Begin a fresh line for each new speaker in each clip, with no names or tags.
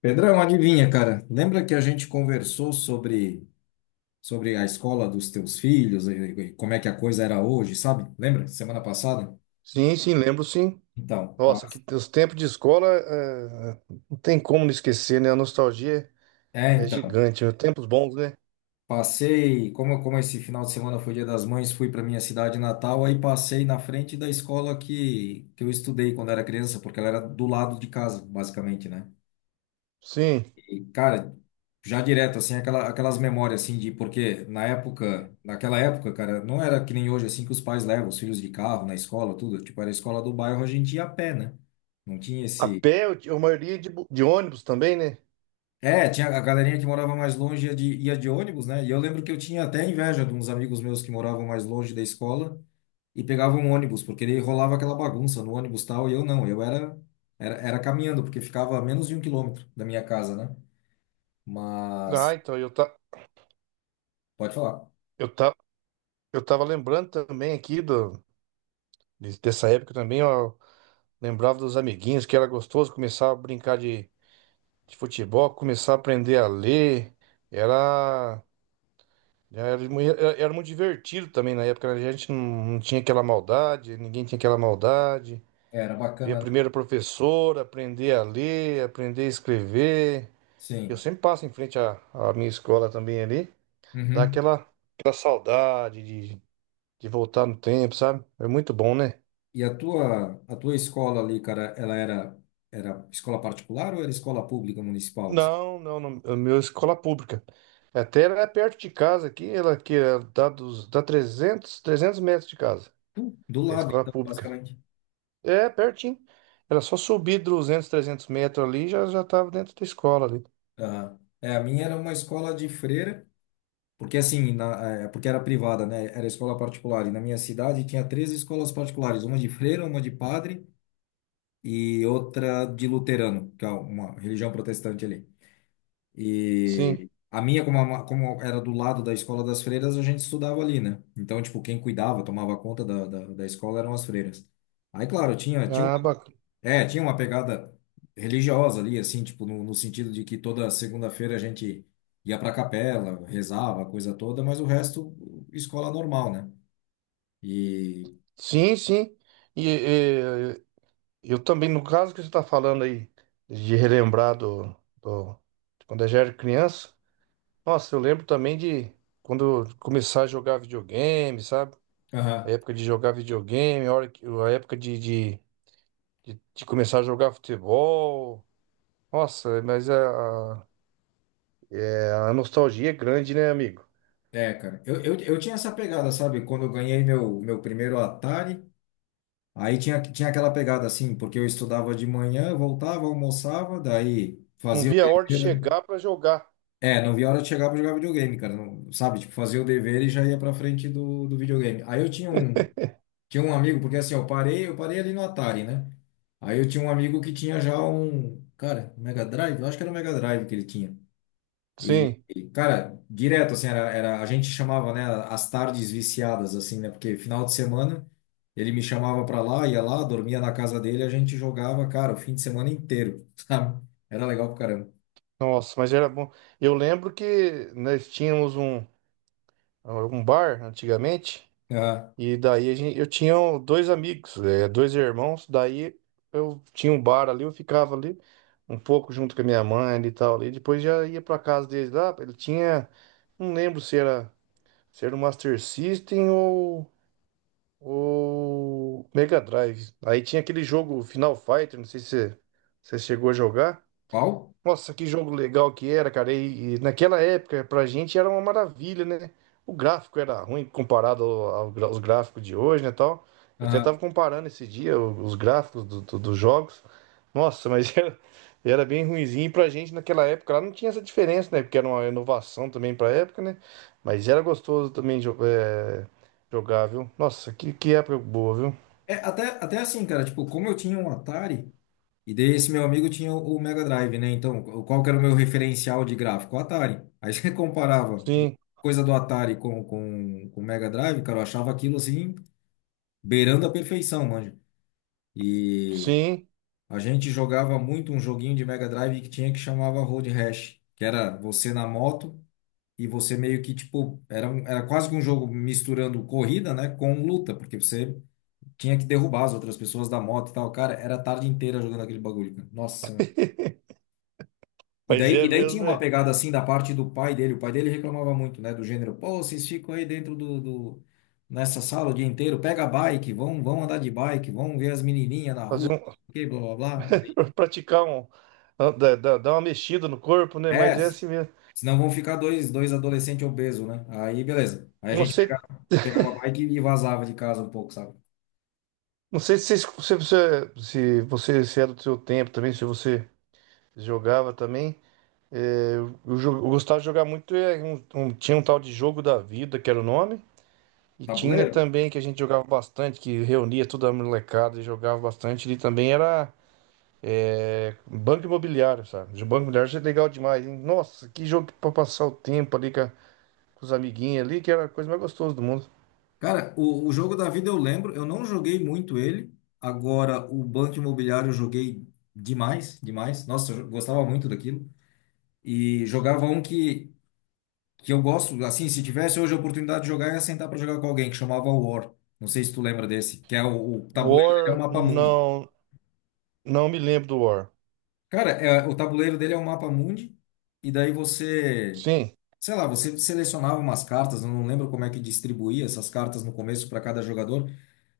Pedrão, adivinha, cara? Lembra que a gente conversou sobre a escola dos teus filhos e como é que a coisa era hoje, sabe? Lembra? Semana passada?
Sim, sim, lembro sim.
Então, pa-
Nossa, que os tempos de escola, não tem como não esquecer, né? A nostalgia
é,
é
então,
gigante, né? Tempos bons, né?
passei, como esse final de semana foi Dia das Mães, fui para minha cidade natal, aí passei na frente da escola que eu estudei quando era criança, porque ela era do lado de casa, basicamente, né?
Sim.
E, cara, já direto, assim, aquelas memórias, assim, de porque naquela época, cara, não era que nem hoje, assim, que os pais levam os filhos de carro na escola, tudo. Tipo, era a escola do bairro, a gente ia a pé, né? Não tinha
A
esse.
pé, a maioria de ônibus também, né?
É, tinha a galerinha que morava mais longe ia de ônibus, né? E eu lembro que eu tinha até inveja de uns amigos meus que moravam mais longe da escola e pegavam um ônibus, porque ele rolava aquela bagunça no ônibus e tal, e eu não, eu era caminhando, porque ficava a menos de 1 quilômetro da minha casa, né? Mas,
Ah, então, eu, tá,
Pode falar.
eu, tá, eu tava lembrando também aqui dessa época também, ó, lembrava dos amiguinhos, que era gostoso começar a brincar de futebol, começar a aprender a ler, era... era, muito divertido também na época, né? A gente não, não tinha aquela maldade, ninguém tinha aquela maldade.
É, era
Ver a
bacana.
primeira professora, aprender a ler, aprender a escrever. Eu
Sim.
sempre passo em frente à minha escola também ali, dá
Uhum.
aquela saudade de voltar no tempo, sabe? É muito bom, né?
E a tua escola ali, cara, ela era escola particular ou era escola pública municipal, assim?
Não, não, não, a minha escola pública. Até ela é perto de casa aqui, ela que é dá 300 300 metros de casa.
Do
É
lado,
escola
então,
pública.
basicamente.
É, pertinho. Era só subir 200, 300 metros ali, já já tava dentro da escola ali.
Aham. É, a minha era uma escola de freira, porque assim, porque era privada, né? Era escola particular. E na minha cidade tinha três escolas particulares, uma de freira, uma de padre e outra de luterano, que é uma religião protestante ali. E
Sim.
a minha, como era do lado da escola das freiras, a gente estudava ali, né? Então, tipo, quem cuidava, tomava conta da escola eram as freiras. Aí, claro, tinha, tinha
Ah,
uma,
bacana.
é, tinha uma pegada religiosa ali, assim, tipo, no, no sentido de que toda segunda-feira a gente ia pra capela, rezava, a coisa toda, mas o resto, escola normal, né? E,
Sim, sim. E, eh, eu também, no caso que você está falando aí, de relembrar do- de quando eu já era criança. Nossa, eu lembro também de quando eu começar a jogar videogame, sabe? A
aham,
época de jogar videogame, a época de começar a jogar futebol. Nossa, mas a nostalgia é grande, né, amigo?
é, cara, eu tinha essa pegada, sabe? Quando eu ganhei meu primeiro Atari. Aí tinha aquela pegada assim, porque eu estudava de manhã, voltava, almoçava, daí
Não
fazia o
via a hora de
dever, né?
chegar para jogar.
É, não via a hora de chegar pra jogar videogame, cara. Não, sabe, tipo, fazia o dever e já ia pra frente do videogame. Aí eu tinha um amigo, porque assim, eu parei ali no Atari, né? Aí eu tinha um amigo que tinha já um, cara, Mega Drive, eu acho que era o Mega Drive que ele tinha. E,
Sim,
e, cara, direto, assim, a gente chamava, né, as tardes viciadas, assim, né, porque final de semana ele me chamava pra lá, ia lá, dormia na casa dele, a gente jogava, cara, o fim de semana inteiro, sabe? Era legal pra caramba.
nossa, mas era bom. Eu lembro que nós tínhamos um bar antigamente,
Aham.
e daí a gente, eu tinha dois amigos, dois irmãos, daí eu tinha um bar ali, eu ficava ali um pouco junto com a minha mãe ali e tal, ali, depois já ia para casa deles lá, ele tinha, não lembro se era, se era o Master System ou o Mega Drive. Aí tinha aquele jogo Final Fighter, não sei se você chegou a jogar.
Qual?
Nossa, que jogo legal que era, cara. E naquela época, pra gente era uma maravilha, né? O gráfico era ruim comparado aos gráficos de hoje, né, tal. Eu até
Aham.
tava comparando esse dia os gráficos dos jogos. Nossa, mas era bem ruinzinho. E pra gente naquela época lá não tinha essa diferença, né? Porque era uma inovação também pra época, né? Mas era gostoso também jogar, viu? Nossa, que época boa, viu?
É, até, até assim, cara, tipo, como eu tinha um Atari, e daí esse meu amigo tinha o Mega Drive, né, então, qual que era o meu referencial de gráfico? O Atari. Aí você comparava
Sim,
coisa do Atari com o Mega Drive, cara, eu achava aquilo, assim, beirando a perfeição, manja. E
sim.
a gente jogava muito um joguinho de Mega Drive que tinha que chamava Road Rash, que era você na moto e você meio que tipo, era quase que um jogo misturando corrida, né, com luta, porque você tinha que derrubar as outras pessoas da moto e tal. Cara, era a tarde inteira jogando aquele bagulho, cara. Nossa. E
Mas
daí,
é
e daí tinha
mesmo,
uma
né?
pegada assim da parte do pai dele. O pai dele reclamava muito, né, do gênero, pô, vocês ficam aí dentro nessa sala o dia inteiro, pega a bike, vão, vão andar de bike, vão ver as menininhas na
Fazer
rua,
um-
que blá blá blá.
praticar um. Dar uma mexida no corpo, né?
É,
Mas é assim mesmo.
senão vão ficar dois adolescentes obesos, né? Aí, beleza. Aí a
Eu não
gente
sei,
pegava, a bike e vazava de casa um pouco, sabe?
não sei se, você, se, você se você se era do seu tempo também, se você jogava também. É, eu gostava de jogar muito. Tinha um tal de Jogo da Vida, que era o nome. E tinha
Tabuleiro?
também que a gente jogava bastante, que reunia toda a molecada e jogava bastante. E também era Banco Imobiliário, sabe? O Banco Imobiliário é legal demais, hein? Nossa, que jogo pra passar o tempo com os amiguinhos ali, que era a coisa mais gostosa do mundo.
Cara, o jogo da vida eu lembro, eu não joguei muito ele. Agora, o Banco Imobiliário eu joguei demais, demais. Nossa, eu gostava muito daquilo. E jogava um que eu gosto, assim, se tivesse hoje a oportunidade de jogar, eu ia sentar pra jogar com alguém, que chamava War. Não sei se tu lembra desse, que é o tabuleiro dele é o
War,
mapa mundi.
não, não me lembro do War.
Cara, é, o tabuleiro dele é o mapa mundi, e daí você,
Sim,
sei lá, você selecionava umas cartas, eu não lembro como é que distribuía essas cartas no começo para cada jogador,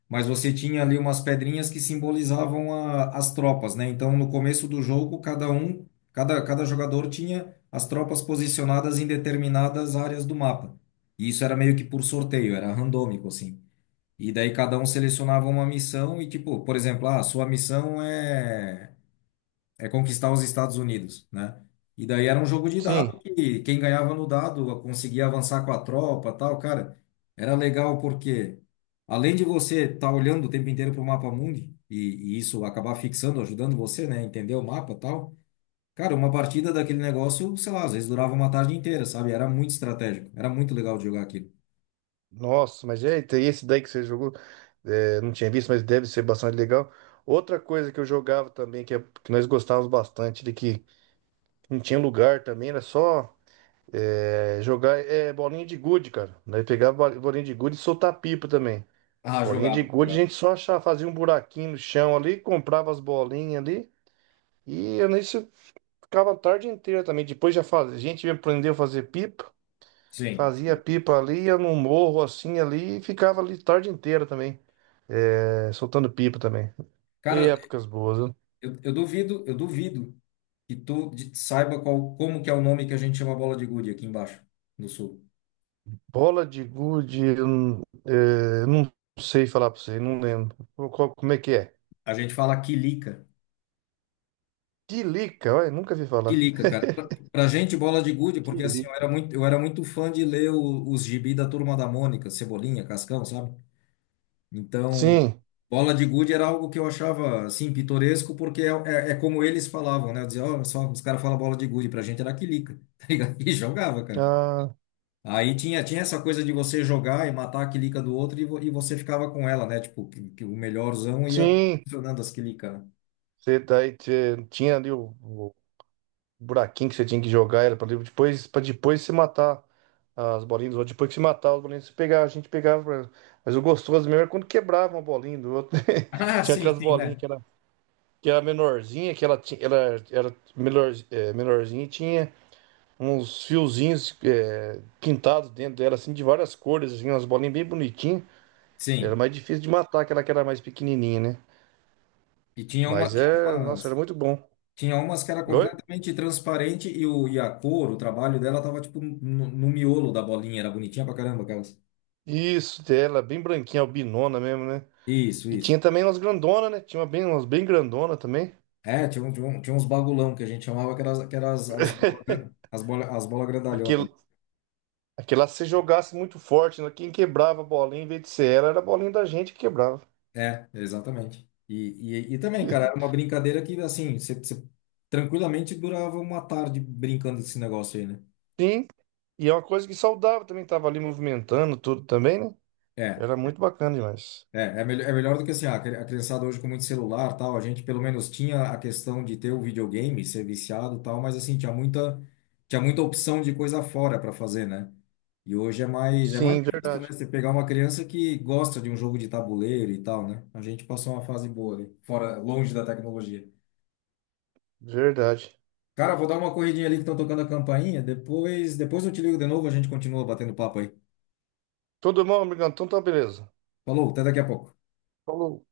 mas você tinha ali umas pedrinhas que simbolizavam as tropas, né? Então, no começo do jogo, cada jogador tinha as tropas posicionadas em determinadas áreas do mapa. E isso era meio que por sorteio, era randômico, assim. E daí cada um selecionava uma missão e, tipo, por exemplo, ah, sua missão é conquistar os Estados Unidos, né? E daí era um jogo de
sim.
dado que quem ganhava no dado conseguia avançar com a tropa, tal, cara. Era legal porque além de você estar olhando o tempo inteiro para o mapa mundi e isso acabar fixando, ajudando você, né, a entender o mapa, tal. Cara, uma partida daquele negócio, sei lá, às vezes durava uma tarde inteira, sabe? Era muito estratégico, era muito legal de jogar aquilo.
Nossa, mas eita, e esse daí que você jogou, não tinha visto, mas deve ser bastante legal. Outra coisa que eu jogava também, que nós gostávamos bastante, de que não tinha lugar também, era só bolinha de gude, cara. Nós pegava bolinha de gude e soltar pipa também.
Ah,
Bolinha de
jogava,
gude, a
jogava.
gente só achava, fazia um buraquinho no chão ali, comprava as bolinhas ali, e eu nisso ficava a tarde inteira também. Depois já fazia, a gente aprendeu a fazer pipa.
Sim.
Fazia
Sim.
pipa ali, ia num morro assim ali e ficava ali tarde inteira também, soltando pipa também. E
Cara,
épocas boas, né?
eu duvido que tu saiba qual, como que é o nome que a gente chama bola de gude aqui embaixo, no sul.
Bola de gude, eu não é, não sei falar pra você, não lembro. Como é que é?
A gente fala quilica.
Tilica, olha, nunca vi falar.
Quilica, cara. Pra gente, bola de gude,
Que
porque assim, eu
lindo.
era muito, eu era muito fã de ler os gibi da Turma da Mônica, Cebolinha, Cascão, sabe? Então,
Sim,
bola de gude era algo que eu achava, assim, pitoresco, porque é como eles falavam, né? Eu dizia, ó, só, os caras falam bola de gude, pra gente era quilica, tá ligado? E jogava, cara.
ah,
Aí tinha essa coisa de você jogar e matar a quilica do outro e, e você ficava com ela, né? Tipo, que o melhorzão ia
sim.
funcionando as quilicas, né?
Você daí tinha ali buraquinho que você tinha que jogar era para depois se matar as bolinhas do outro. Depois que se matar as bolinhas, você pegava, a gente pegava. Pra- Mas o gostoso mesmo era quando quebrava uma bolinha do outro.
Ah,
Tinha
sim,
aquelas
sim,
bolinhas
né?
que era menorzinha, ela era melhor, menorzinha e tinha uns fiozinhos pintados dentro dela, assim, de várias cores, assim, umas bolinhas bem bonitinhas. Era
Sim.
mais difícil de matar aquela que era mais pequenininha, né?
E tinha uma,
Mas
tinha
é, nossa, era
umas,
muito bom.
tinha umas que era
Oi?
completamente transparente e a cor, o trabalho dela tava tipo no miolo da bolinha, era bonitinha pra caramba aquelas.
Isso, ela é bem branquinha, albinona mesmo, né?
Isso,
E
isso.
tinha também umas grandona, né? Tinha uma bem, umas bem grandona também.
É, tinha uns bagulão que a gente chamava que eram as bolas as bola
Porque
grandalhonas.
aquela lá, se você jogasse muito forte, né? Quem quebrava a bolinha em vez de ser ela, era a bolinha da gente que quebrava.
É, exatamente. E, também, cara, era uma brincadeira que, assim, você tranquilamente durava uma tarde brincando desse negócio aí, né?
Sim, e é uma coisa que saudava também, tava ali movimentando tudo também, né?
É,
Era muito bacana demais.
é melhor do que assim, ah, a criançada hoje com muito celular, tal, a gente pelo menos tinha a questão de ter o videogame, ser viciado, tal, mas assim, tinha muita opção de coisa fora para fazer, né? E hoje é mais
Sim,
difícil, né?
verdade,
Você pegar uma criança que gosta de um jogo de tabuleiro e tal, né? A gente passou uma fase boa ali, fora, longe da tecnologia.
verdade.
Cara, vou dar uma corridinha ali que estão tocando a campainha. Depois, eu te ligo de novo, a gente continua batendo papo aí.
Tudo bom, amigão? Então tá beleza.
Falou, até daqui a pouco.
Falou.